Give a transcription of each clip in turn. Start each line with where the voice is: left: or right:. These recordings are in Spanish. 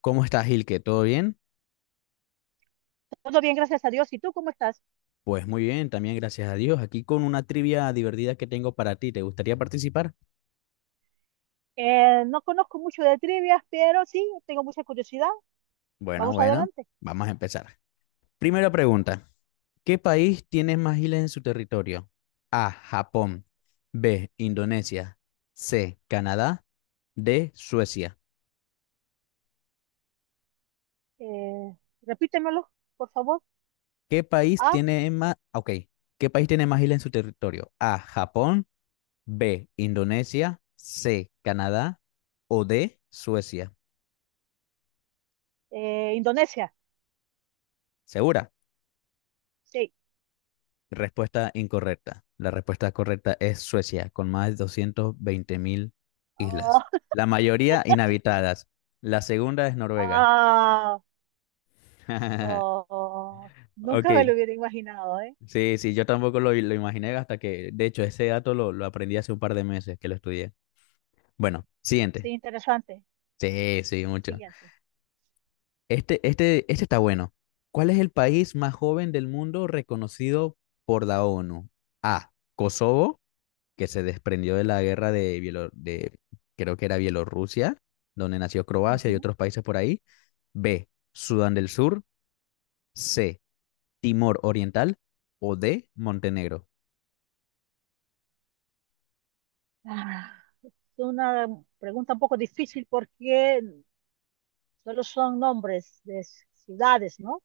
left: ¿Cómo estás, Gilke? ¿Todo bien?
right: Todo bien, gracias a Dios. ¿Y tú cómo estás?
left: Pues muy bien, también gracias a Dios. Aquí con una trivia divertida que tengo para ti. ¿Te gustaría participar?
right: No conozco mucho de trivias, pero sí, tengo mucha curiosidad.
left: Bueno,
right: Vamos
left: bueno,
right: adelante.
left: vamos a empezar. Primera pregunta. ¿Qué país tiene más islas en su territorio? A, Japón. B, Indonesia. C, Canadá. D, Suecia.
right: Eh, Repítemelo, por favor.
left: ¿Qué país
right: Ah,
left: tiene más... Ok. ¿Qué país tiene más islas en su territorio? A, Japón. B, Indonesia. C, Canadá. O D, Suecia.
right: Indonesia.
left: ¿Segura?
right: Sí.
left: Respuesta incorrecta. La respuesta correcta es Suecia, con más de 220 mil
right: Ah,
left: islas. La mayoría inhabitadas. La segunda es Noruega.
right: ah, oh, nunca me lo
left: Ok.
right: hubiera imaginado, ¿eh?
left: Sí, sí, yo tampoco lo imaginé hasta que, de hecho, ese dato lo aprendí hace un par de meses que lo estudié. Bueno,
right: Sí,
left: siguiente.
right: interesante.
left: Sí, sí, mucho.
right: Siguiente.
left: Este está bueno. ¿Cuál es el país más joven del mundo reconocido por la ONU? A. Kosovo, que se desprendió de la guerra de creo que era Bielorrusia, donde nació Croacia y
right: Ujú.
left: otros países por ahí. B, Sudán del Sur. C, Timor Oriental. O D, Montenegro.
right: Ah, es una pregunta un poco difícil porque solo son nombres de ciudades, ¿no?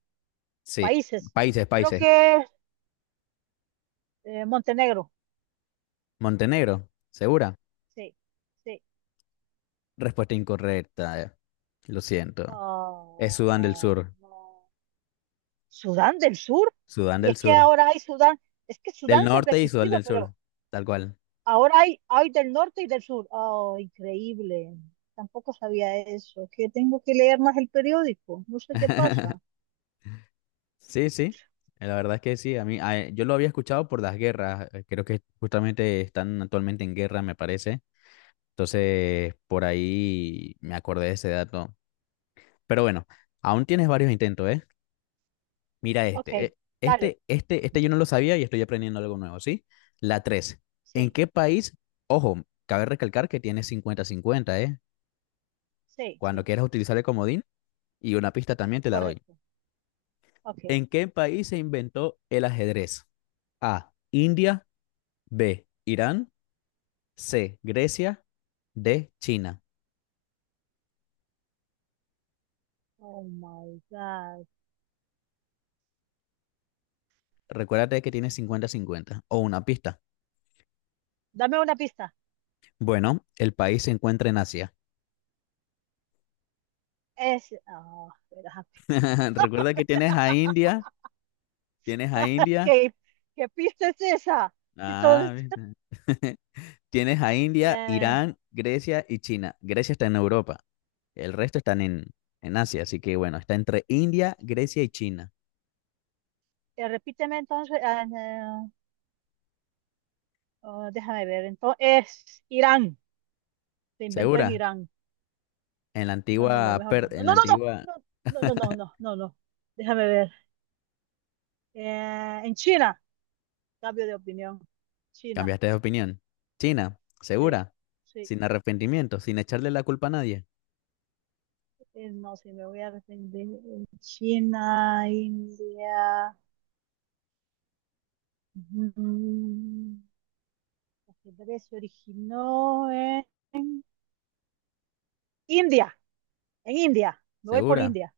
left: Sí,
right: Países.
left: países,
right: Creo
left: países.
right: que Montenegro.
left: Montenegro, ¿segura?
right: Sí, sí.
left: Respuesta incorrecta. Lo siento.
right: Ah,
left: Es Sudán del Sur.
right: no. Sudán del Sur.
left: Sudán
right: Y
left: del
right: es que
left: Sur.
right: ahora hay Sudán, es que
left: Del
right: Sudán siempre ha
left: norte y Sudán
right: existido,
left: del
right: pero
left: Sur. Tal cual.
right: ahora hay del norte y del sur. Oh, increíble. Tampoco sabía eso. Que tengo que leer más el periódico. No sé qué pasa.
left: Sí, sí, la verdad es que sí, a mí, yo lo había escuchado por las guerras, creo que justamente están actualmente en guerra, me parece, entonces por ahí me acordé de ese dato, pero bueno, aún tienes varios intentos, ¿eh? Mira
right: Ok,
left: este,
right: dale.
left: este yo no lo sabía y estoy aprendiendo algo nuevo, ¿sí? La tres, ¿en
right: Sí,
left: qué país? Ojo, cabe recalcar que tienes cincuenta cincuenta, ¿eh?
right: sí,
left: Cuando
right: sí.
left: quieras utilizar el comodín, y una pista también te la doy.
right: Correcto. Ok.
left: ¿En qué país se inventó el ajedrez? A, India. B, Irán. C, Grecia. D, China.
right: Oh my God.
left: Recuérdate que tiene cincuenta-cincuenta o una pista.
right: Dame una pista.
left: Bueno, el país se encuentra en Asia.
right: Es. Espera.
left: Recuerda que tienes a India,
right: ¿Qué, qué pista es esa? Si todo-
left: ah, ¿viste? Tienes a India,
right: Eh,
left: Irán, Grecia y China. Grecia está en Europa, el resto están en Asia, así que bueno, está entre India, Grecia y China.
right: Repíteme entonces, ah, no, ah, déjame ver, entonces, se inventó en
left: ¿Segura?
right: Irán.
left: En la
right: No, no, no,
left: antigua,
right: mejor
left: per-
right: no. No,
left: en la
right: no,
left: antigua,
right: no, no, no, no, no, no, no, no. Déjame ver. En China, cambio de opinión. China,
left: cambiaste de opinión. China,
right: sí,
left: ¿segura?
right: sí,
left: Sin arrepentimiento, sin echarle la culpa a nadie.
right: no, sí, me voy a arrepentir. India. mm, El ajedrez se originó en India, en India. Me voy por
left: ¿Segura?
right: India,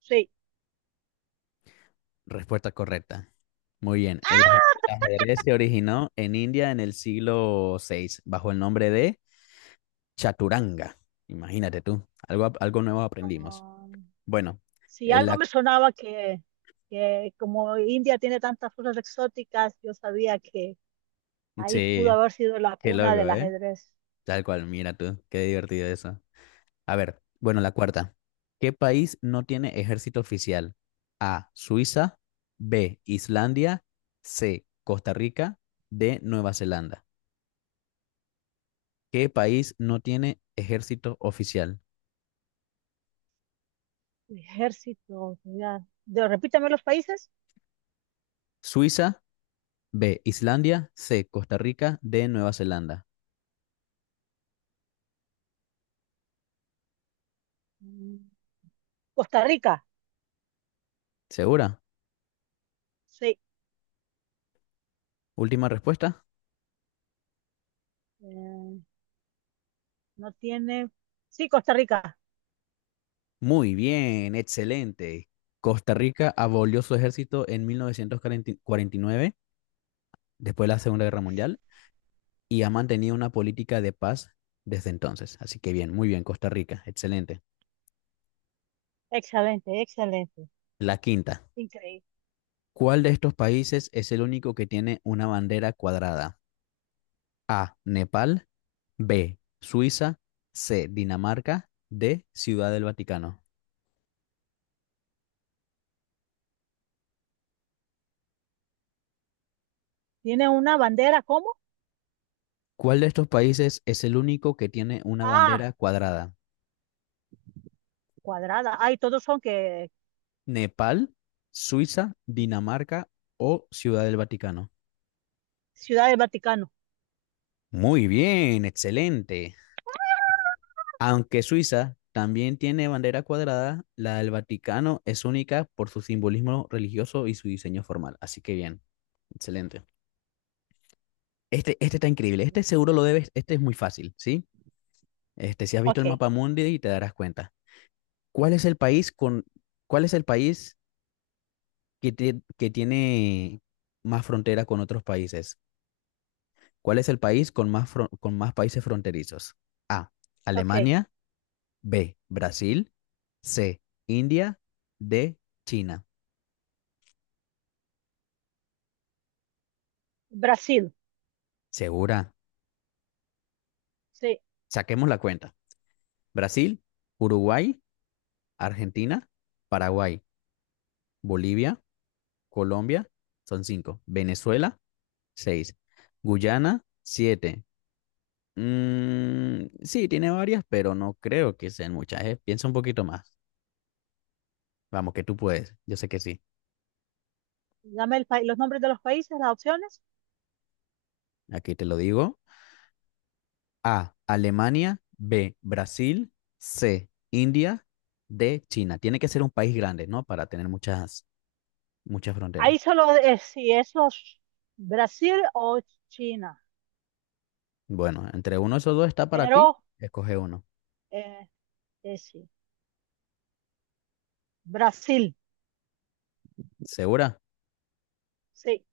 right: sí.
left: Respuesta correcta. Muy bien. El ajedrez se originó en India en el siglo VI bajo el nombre de Chaturanga. Imagínate tú, algo nuevo aprendimos.
right: Ah,
left: Bueno,
right: si
left: el
right: algo
left: ac-
right: me sonaba que como India tiene tantas cosas exóticas, yo sabía que ahí pudo
left: sí,
right: haber sido la
left: qué
right: cuna
left: loco,
right: del
left: ¿eh?
right: ajedrez.
left: Tal cual, mira tú, qué divertido eso. A ver, bueno, la cuarta. ¿Qué país no tiene ejército oficial? A, Suiza. B, Islandia. C, Costa Rica. D, Nueva Zelanda. ¿Qué país no tiene ejército oficial?
right: Ejército, ya. Repítame los países.
left: Suiza, B, Islandia, C, Costa Rica, D, Nueva Zelanda.
right: Mm, Costa Rica,
left: ¿Segura?
right: sí.
left: Última respuesta.
right: Eh, no tiene. Sí, Costa Rica.
left: Muy bien, excelente. Costa Rica abolió su ejército en 1949, después de la Segunda Guerra Mundial, y ha mantenido una política de paz desde entonces. Así que bien, muy bien, Costa Rica, excelente.
right: Excelente, excelente.
left: La quinta.
right: Increíble.
left: ¿Cuál de estos países es el único que tiene una bandera cuadrada? A, Nepal. B, Suiza. C, Dinamarca. D, Ciudad del Vaticano.
right: Tiene una bandera, ¿cómo?
left: ¿Cuál de estos países es el único que tiene una
right: Ah,
left: bandera cuadrada?
right: cuadrada. Ay, todos son que
left: ¿Nepal, Suiza, Dinamarca o Ciudad del Vaticano?
right: Ciudad del Vaticano.
left: Muy bien, excelente. Aunque Suiza también tiene bandera cuadrada, la del Vaticano es única por su simbolismo religioso y su diseño formal. Así que bien, excelente. Este, está increíble. Este seguro lo debes, este es muy fácil, ¿sí? Este, si has visto
right: Ok,
left: el mapa mundi y te darás cuenta. ¿Cuál es el país con, ¿Cuál es el país que tiene más frontera con otros países? ¿Cuál es el país con más países fronterizos? A.
right: ok.
left: Alemania. B. Brasil. C. India. D. China.
right: Brasil,
left: ¿Segura?
right: sí.
left: Saquemos la cuenta. Brasil, Uruguay, Argentina, Paraguay, Bolivia, Colombia, son cinco. Venezuela, seis. Guyana, siete. Mm, sí, tiene varias, pero no creo que sean muchas. Piensa un poquito más. Vamos, que tú puedes. Yo sé que sí.
right: Dame el país, los nombres de los países, las opciones.
left: Aquí te lo digo. A, Alemania. B, Brasil. C, India. D, China. Tiene que ser un país grande, ¿no? Para tener muchas, muchas fronteras.
right: Ahí solo es si es los Brasil o China,
left: Bueno, entre uno de esos dos está para ti.
right: pero
left: Escoge uno.
right: eh, sí. Brasil,
left: ¿Segura?
right: sí.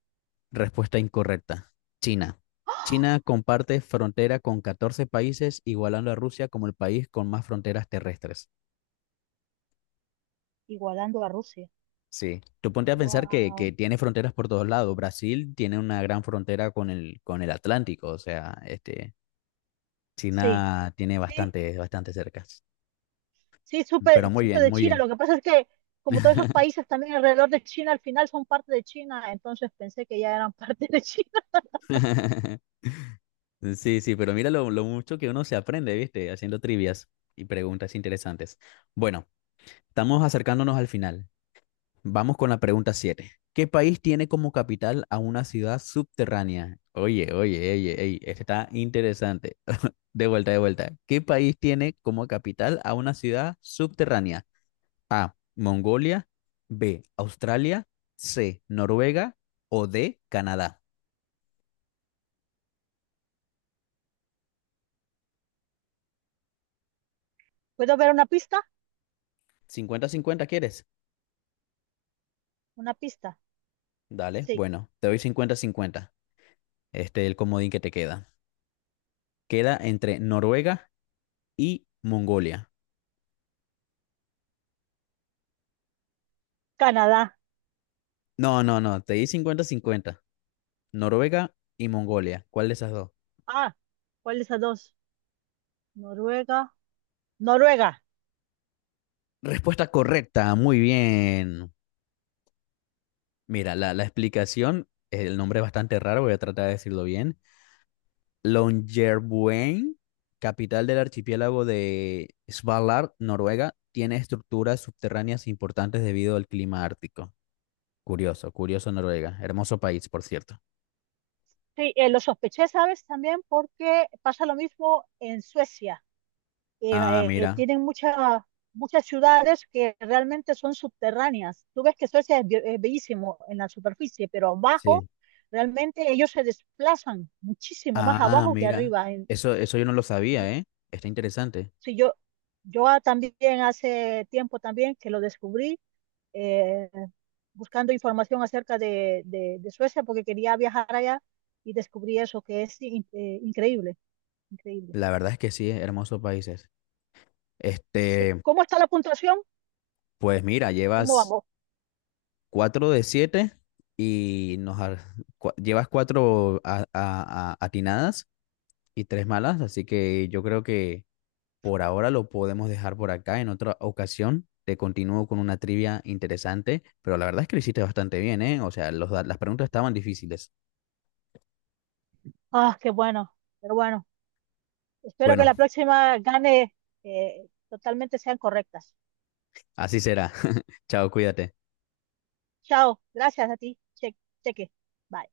left: Respuesta incorrecta. China. China
right: ¡Ah!
left: comparte frontera con 14 países, igualando a Rusia como el país con más fronteras terrestres.
right: Igualando a Rusia.
left: Sí, tú ponte a pensar que
right: Wow.
left: tiene fronteras por todos lados. Brasil tiene una gran frontera con el Atlántico, o sea, este,
right: Sí,
left: China tiene
right: sí,
left: bastante, bastante cercas.
right: sí,
left: Pero muy
right: supe
left: bien,
right: de
left: muy
right: China.
left: bien.
right: Lo que pasa es que como todos esos países también alrededor de China al final son parte de China, entonces pensé que ya eran parte de China.
left: Sí, sí, pero mira lo mucho que uno se aprende, ¿viste? Haciendo trivias y preguntas interesantes. Bueno, estamos acercándonos al final. Vamos con la pregunta 7. ¿Qué país tiene como capital a una ciudad subterránea? Oye, oye, oye, ey, este está interesante. De vuelta, de vuelta. ¿Qué país tiene como capital a una ciudad subterránea? A. Mongolia. B. Australia. C. Noruega. O D. Canadá.
right: ¿Puedo ver una pista?
left: Cincuenta-cincuenta, quieres.
right: Una pista.
left: Dale.
right: Sí,
left: Bueno, te doy cincuenta-cincuenta. Este es el comodín que te queda. Queda entre Noruega y Mongolia.
right: Canadá.
left: No, no, no. Te di cincuenta-cincuenta. Noruega y Mongolia. ¿Cuál de esas dos?
right: Ah, ¿cuál de esas dos? Noruega. Noruega.
left: Respuesta correcta. Muy bien. Mira, la explicación, el nombre es bastante raro, voy a tratar de decirlo bien. Longyearbyen, capital del archipiélago de Svalbard, Noruega, tiene estructuras subterráneas importantes debido al clima ártico. Curioso, curioso Noruega. Hermoso país, por cierto.
right: Sí, lo sospeché, ¿sabes? También porque pasa lo mismo en Suecia.
left: Ah, mira.
right: Tienen muchas ciudades que realmente son subterráneas. Tú ves que Suecia es bellísimo en la superficie, pero abajo
left: Sí.
right: realmente ellos se desplazan muchísimo más
left: Ah,
right: abajo que
left: mira.
right: arriba.
left: Eso yo no lo sabía, ¿eh? Está interesante.
right: Sí, yo también hace tiempo también que lo descubrí, eh, buscando información acerca de Suecia porque quería viajar allá y descubrí eso que es increíble. Increíble.
left: La verdad es que sí, hermosos países.
right: Sí.
left: Este,
right: ¿Cómo está la puntuación?
left: pues mira,
right: ¿Cómo
left: llevas
right: vamos?
left: cuatro de siete y llevas cuatro atinadas, y tres malas, así que yo creo que por ahora lo podemos dejar por acá. En otra ocasión te continúo con una trivia interesante, pero la verdad es que lo hiciste bastante bien, ¿eh? O sea, las preguntas estaban difíciles.
right: Ah, qué bueno. Pero bueno, espero que
left: Bueno,
right: la próxima gane totalmente sean correctas.
left: así será. Chao, cuídate.
right: Chao. Gracias a ti. Cheque. Bye.